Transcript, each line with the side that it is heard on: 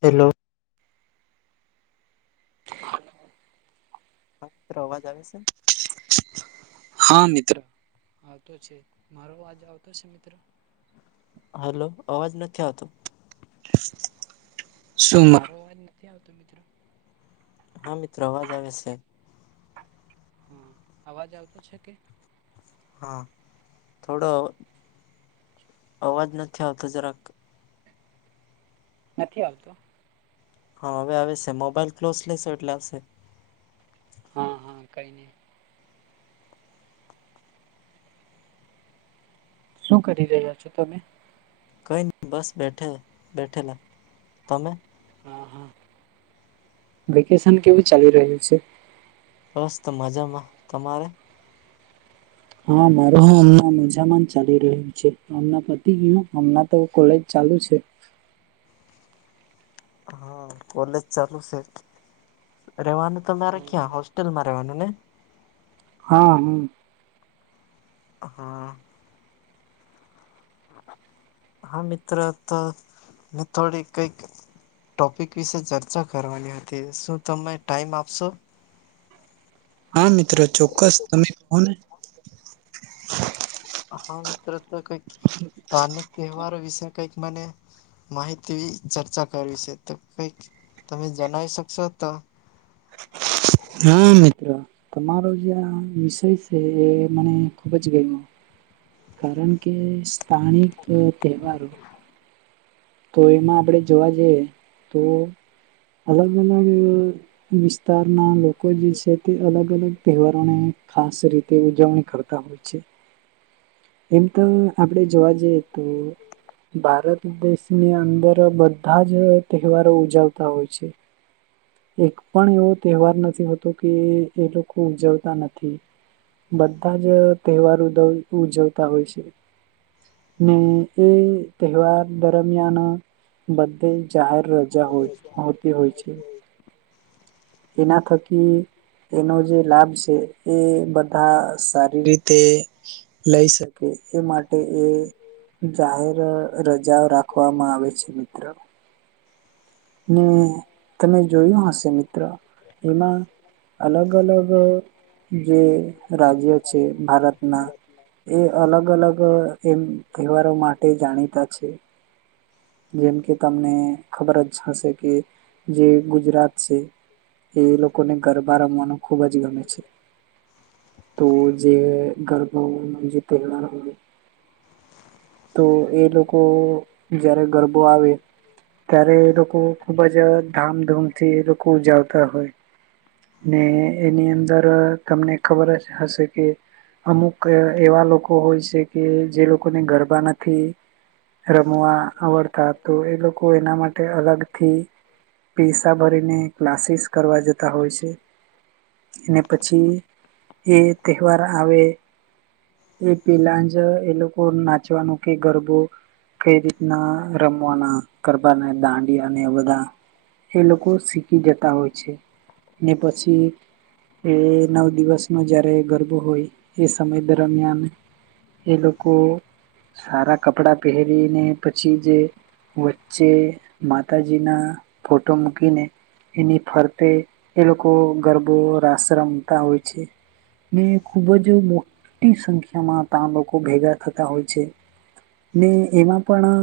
left: Hello હા, મિત્ર અવાજ આવે છે?
right: હા મિત્ર આવતો છે, મારો અજ આવતો છે મિત્ર?
left: હલો, અવાજ નથી આવતો.
right: [unintelligible] આવતો મિત્ર
left: હા મિત્ર, અવાજ આવે છે.
right: હા, અવાજ આવતો છે કે?
left: હા, થોડો અવાજ નથી આવતો જરાક.
right: નથી આવતો.
left: હા, હવે આવે છે. મોબાઈલ ક્લોઝ લેેશે એટલે આવશે.
right: હા હા કઈની શું કરી રહ્યા છો, તમે?
left: કંઈ નહી બસ બેઠે બેઠેલા, તમે?
right: હા હા વેકેશન કેવું ચાલી રહ્યું છે?
left: બસ મજામાં, તમારે?
right: હા માર હ હમણા મજામાં ચાલી રહ્યું. મ પતિ કયો હમણા તો કોલેજ ચાલુ છે.
left: હા કોલેજ ચાલુ છે. રવાનું તોરે ક્યાં હોસ્ટેલમાં રહેવાનું ને?
right: હા હમ.
left: હા. હા મિત્ર તો મે થોડી કઈક ટોપિક વિશે ચર્ચા કરવાની હતી શું તમે ટાઈમ આપશો?
right: હા મિત્રો ચોક્કસ તમે કહો ને.
left: હા મિત્ર તો કોઈ સ્થાનિક તહેવારો વિશે કંઈક મને માહિતી ચર્ચા કરવી છે તો કઈક તમે જણાવ શકશો તો.
right: હા મિત્રો તમારો જે આ વિષય છે એ મને ખુબ જ ગયમો. કારણ કે સ્થાનિક તહેવારો. તો એમાં આપણેે જોવા જઈએ તો અલગ અલગ વિસ્તારના લોકો જે છે તે અલગ અલગ તહેવારોને ખાસ રીતે ઉજવણી કરતા હો છે. એમ તો આપડે જોવા જઈએ તો ભારત દેશની અંદર બધા જ તહેવારો ઉજવતા હોય છે. એક પણ એવો તહેવાર નથી હોતો કે એ લોકો ઉજવતા નથી. બધા જ તહેવાર ઉ ઉજવતા હોય છે. ને એ તહેવાર દરમિયાન બધે જાહેર રજા હોય હોતી હોય છે. એના થકી એનો જે લાભ છે એ બધા સારી રીતે લઈ શકે એ માટે એ જાહેર રજાઓ રાખવામાં આવે છે મિત્ર. ને તમે જોયું હશે મિત્ર એમાં અલગ અલગ જે રાજ્ય છે ભારતના. એ અલગ અલગ એમ તહેવારો માટે જાણીતા છે. જેમ કે તમને ખબર જ હશે કે, જે ગુજરાત છે. એ લોકોને ગરબા રમવાનું ખુબ જ ગમે છે. તો જે ગરબા જે તહેવાર હો તો એ લોકો જારે ગરબો આવે. ત્યારે લોકો ખુબ જ ધામધૂમ થી લોકોજાવતા હોય. ને એની અંદર તમને ખબર જ હશે કે અમુક એવા લોકો હોય છે કે જે લોકોને ગરબા નથી. રમવા આવડતા તો એ લોકો એના માટે અલગથી પૈસા ભરીને ક્લાસીસ કરવા જતા હોય છે. અને પછી એ તહેવાર આવે. એ પેલા જ એ લોકો નાચવાનું કે ગરબો કઈ રીતે ના રમવાના ગરબાને દાંડી અને બધા એ લોકો શીખી જતા હોય છે ને પછી એ નવ દિવસ નો જયારે ગરબો હોય એ સમય દરમિયાન એ લોકો સારા કપડાં પહેરી પછી જે વચ્ચે માતાજીના ફોટો મૂકીને. એની ફરતે એ લોકો ગરબો રાસ રમતા હોય છે. ને ખૂબ જ મોટી સંખ્યામાં ત્યા લોકો ભેગા થતા હોય છે. ને એમાં. પણ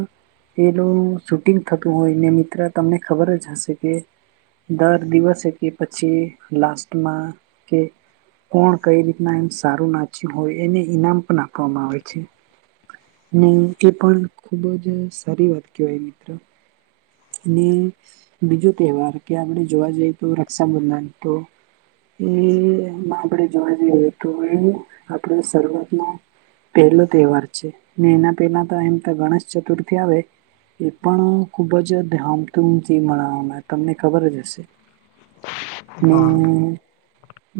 right: એનું શૂટિંગ થતું હોય ને મિત્ર તમને ખબર જ હશે કે. દર દિવસે કે પછી લાસ્ટમાં કે કોણ કઈ રીતના એમ સારું નાચ્યું હોય એને ઈનામ પણ આપવામાં આવે છે. ને એ પણ ખુબ જ સારી વાત કહેવાય મિત્ર અને બીજો તહેવાર કે આપણે જોવા જઈએ તો રક્ષાબંધન તો એમાં આપણેે જોવા જઈએ તો એ આપડ શરૂઆતમાં. પહેલો તહેવાર છે એના પેલા તો એમ તો ગણેશ ચતુર્થી આવે. એ પણ ખુબ ખૂબ જ ધામધૂમથી મળવાના તમને ખબર જ હશે. ને
left: હા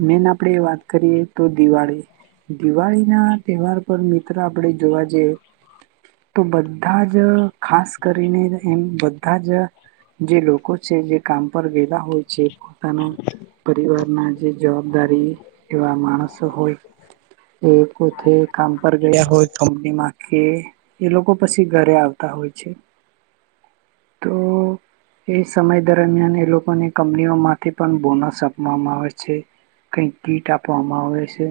right: મેન આપડે વાત કરીએ તો દિવાળી. દિવાળી ના તહેવાર પર મિત્ર આપડે જોવા જઈએ. તો બધા જ ખાસ કરીને એમ. બધા જ જે લોકો છે જે કામ પર ગયેલા હોય છે પોતાનો પરિવાર ના જે જવાબદારી એવા માણસો હોય. એ પોતે કામ પર ગયા હોય કંપની મા કે. એ લોકો પછી ઘરે આવતા હોય છે. તો. એ સમય દરમિયાન એ લોકોની કંપનીઓ માંથી પણ બોનસ આપવામાં આવે છે. કઈ કીટ આપવામાં આવે છે.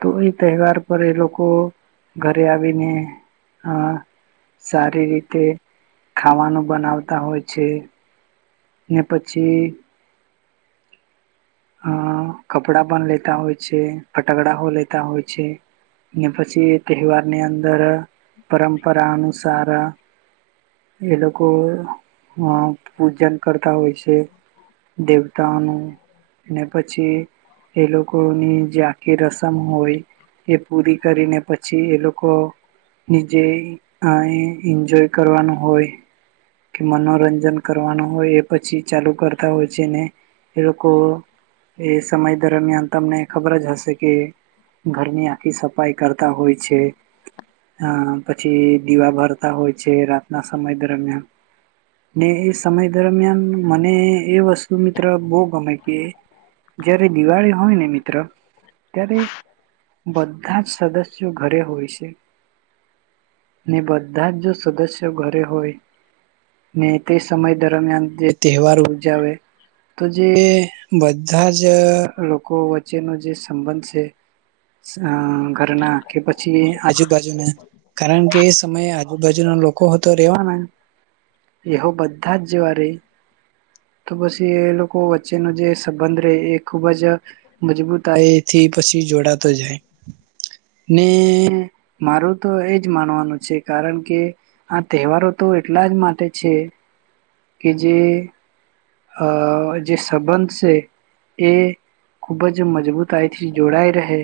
right: તો એ તહેવાર પર એ લોકો ઘરે આવીને. હા સારી રીતે. ખાવાનું બનાવતા હોય છે. ને પછી. અ કપડા બંધ લેતા હોય છે ફટકડાઓ લેતા હોય છે. ને પછી તહેવાર ની અંદર પરંપરા અનુસાર. એ લોકો પૂજન કરતા હોય છે. દેવતાનું અને પછી. એ લોકો ની જે આખી રસમ હોય એ પૂરી કરીને પછી એ લોકો. લોકો નીચે આય એન્જોય કરવાનું હોય. કે મનોરંજન કરવાનું હોય એ પછી ચાલુ કરતા હોય છે, ને એ લોકો એ સમય દરમિયાન તમને ખબર જ હશે, કે ઘરની આખી સફાઈ કરતા હોય છે, હ પછી દીવા ભરતા હોય છે, રાતના સમય દરમિયાન ને એ સમય દરમિયાન મને એ વસ્તુ મિત્ર બહુ ગમે કે જયારે દિવાળી હોય ને મિત્ર ત્યારે. બધા જ સદસ્યો ઘરે હોય છે ને બધા જ સદસ્યો ઘરે હોય. ને તે સમય દરમિયાન જે તહેવાર ઉજાવે. તો જે બધા જ લોકો વચ્ચેનો જે સંબંધ છે. ઘરના કે પછી આજુબાજુના. કારણ કે એ સમયે આજુબાજુના લોકો તો રેહેવાના એવો બધા જ [unintelligible] તો પછી એ લોકો વચ્ચેનો જે સંબંધ રહે, એ ખુબ જ મજબૂતથી પછી જોડાતો જાય ને મારું તો એજ માનવાનું છે કારણ કે, આ તહેવારો તો એટલા જ માટે છે, કે જે અ જે સંબંધ છે, એ ખુબ જ મજબૂતાઈથી જોડાય રહે,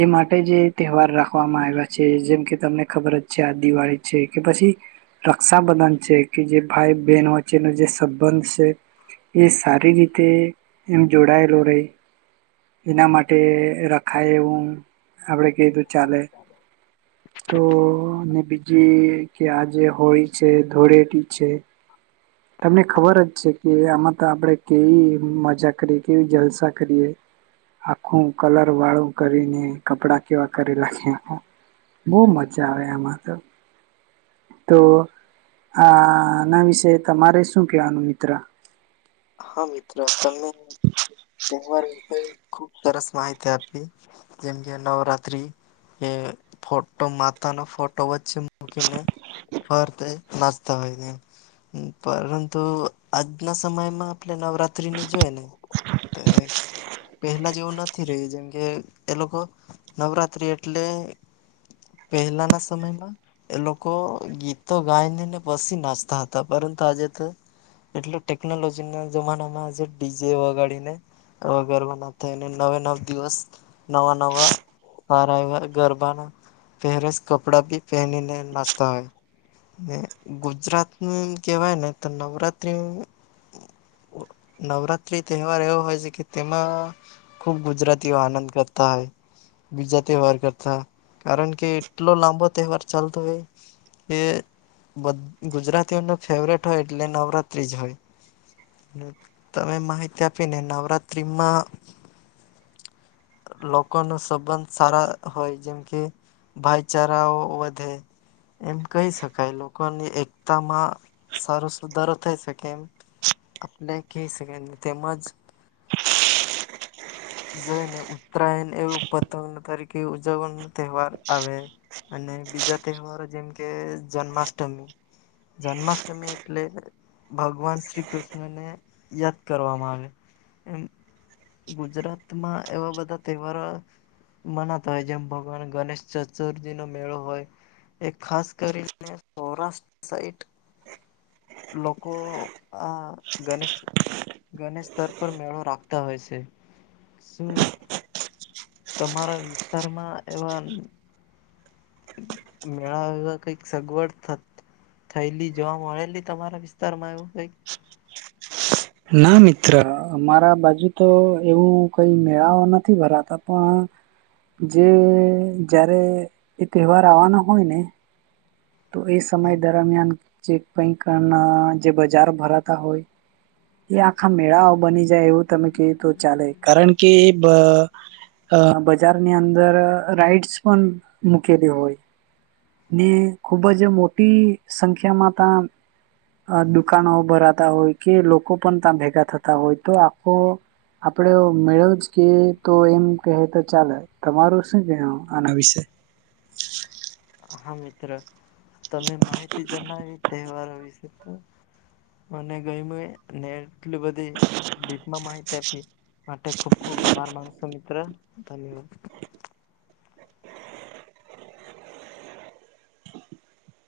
right: એ માટે જે તહેવાર રાખવામાં આવ્યા છે, જેમ કે તમને ખબર જ છે આ દિવાળી છે કે પછી રક્ષાબંધન છે, કે જે ભાઈ બહેન વચ્ચેનો જે સબંધ છે, છે, એ સારી રીતે એમ જોડાયેલો રેય એના માટે રખાયવું આપડે કીધું ચાલે, તો બીજી કે આજે હોળી છે, ધોળેટી છે,
left: [inaudible]
right: તમને ખબર જ છે કે આમાં તો આપણેે કેવી મજા કરીએ કેવી જલસા કરીએ, આખું કલર વાળું કરીને કપડા કેવા કરેલા છે. બહુ મજા આવે આમાં તો. તો આના વિશે તમારે શું કેવાનું મિત્ર
left: હા, મિત્ર તમે તહેવાર વિશે ખુબ સરસ માહિતી આપી. જેમ કે નવરાત્રી, એ ફોટો માતાનો ફોટો વચ્ચે મૂકીને ફરતે નાચતા હોયને, એ પરંતુ આજના સમય મા આપણે નવરાત્રી ને જોય ને, પેહલા જેવું નથી રહ્યું, જેમ કે એ લોકો નવરાત્રી એટલે પહેલાના સમયમાં એ લોકો ગીતો ગાઈનેને પછી નાચતા હતા, પરંતુ આજે તો એટલે ટેકનોલોજી ના જમાનામાં આજે ડીજે વગાડીને વગરવાના થઈને નવે નવ દિવસ નવા નવા સારા એવા ગરબાના પહેરેસ કપડા ભી પહેનીને નાચતા હોય, ને ગુજરાતનું એમ કહેવાય ને તો નવરાત્રી નવરાત્રી તહેવાર એવો હોય છે, કે તેમાં ખુબ ગુજરાતીઓ આનંદ કરતા હોય. બીજા તહેવાર કરતા કારણ કે એટલો લાંબો તહેવાર ચાલતો હોય, એ [inaudible] ગુજરાતીઓને ફેવરેટ હોય એટલે નવરાત્રિ જ હોય. ને તમે માહિતી આપીને નવરાત્રીમાં લોકો નો સંબંધ સારા હોય, જેમ કે ભાઈચારાઓ વધે એમ કહી શકાય લોકોની એકતામાં સારો સુધારો થઈ શકે, એમ આપલે કે સને તેમજ જોઈને ઉત્તરાયણ એવું પતંગ તરીકે ઉજવણી ન તહેવાર આવે. અને બીજા તહેવારો જેમ કે જન્માષ્ટમી. જન્માષ્ટમી એટલે ભગવાન શ્રી કૃષ્ણને યાદ કરવામાં આવે, એમ ગુજરાતમાં એવા બધા તહેવારો મનાતા હોય, જેમ ભગવાન ગણેશ ચતુર્થી નો મેળો હોય. એ ખાસ કરીને સૌરાષ્ટ્ર સાઈટ લોકો આ ગનેશ ગનેશ સ્તર પર મેળો રાખતા હોય છે. શું તમારા વિસ્તારમાં એવા મેળા એવા કઈક સગવડ થત થયેલી જોવા મળેલી તમારા વિસ્તાર માં એવું કઈક?
right: ના મિત્ર મારા બાજુ તો એવું કઈ મેળાઓ નથી ભરાતા પણ. જે જારે એ તહેવાર આવવાનો હોય ને. તો એ સમય
left: હા
right: દરમિયાન જે કઈક કારના જે બજાર ભરાતા હોય. એ આખા મેળાઓ બની જાય એવું તમે કે તો ચાલે કારણકે એ બ અહ બજારની અંદર રાઈટસ પણ મૂકેલી હોય. ને ખુબજ મોટી સંખ્યામાં તા અહ દુકાનો ભરાતા હોય કે લોકો પણ ત્યાં ભેગા થતા હોય તો આખો આપડે મેળો જ કે તો એમ કેહ તો ચાલે. તમારું શું કહેવું, આના વિશે?
left: હા મિત્ર, તમે માહિતી જનાવી તહેવારો વિશે તો મને ગયમુએ ને એટલી બધી ડીપમાં માહિતી આપી. માટે ખુબ ખુબ આભાર માણસો મિત્ર ધન્યવાદ.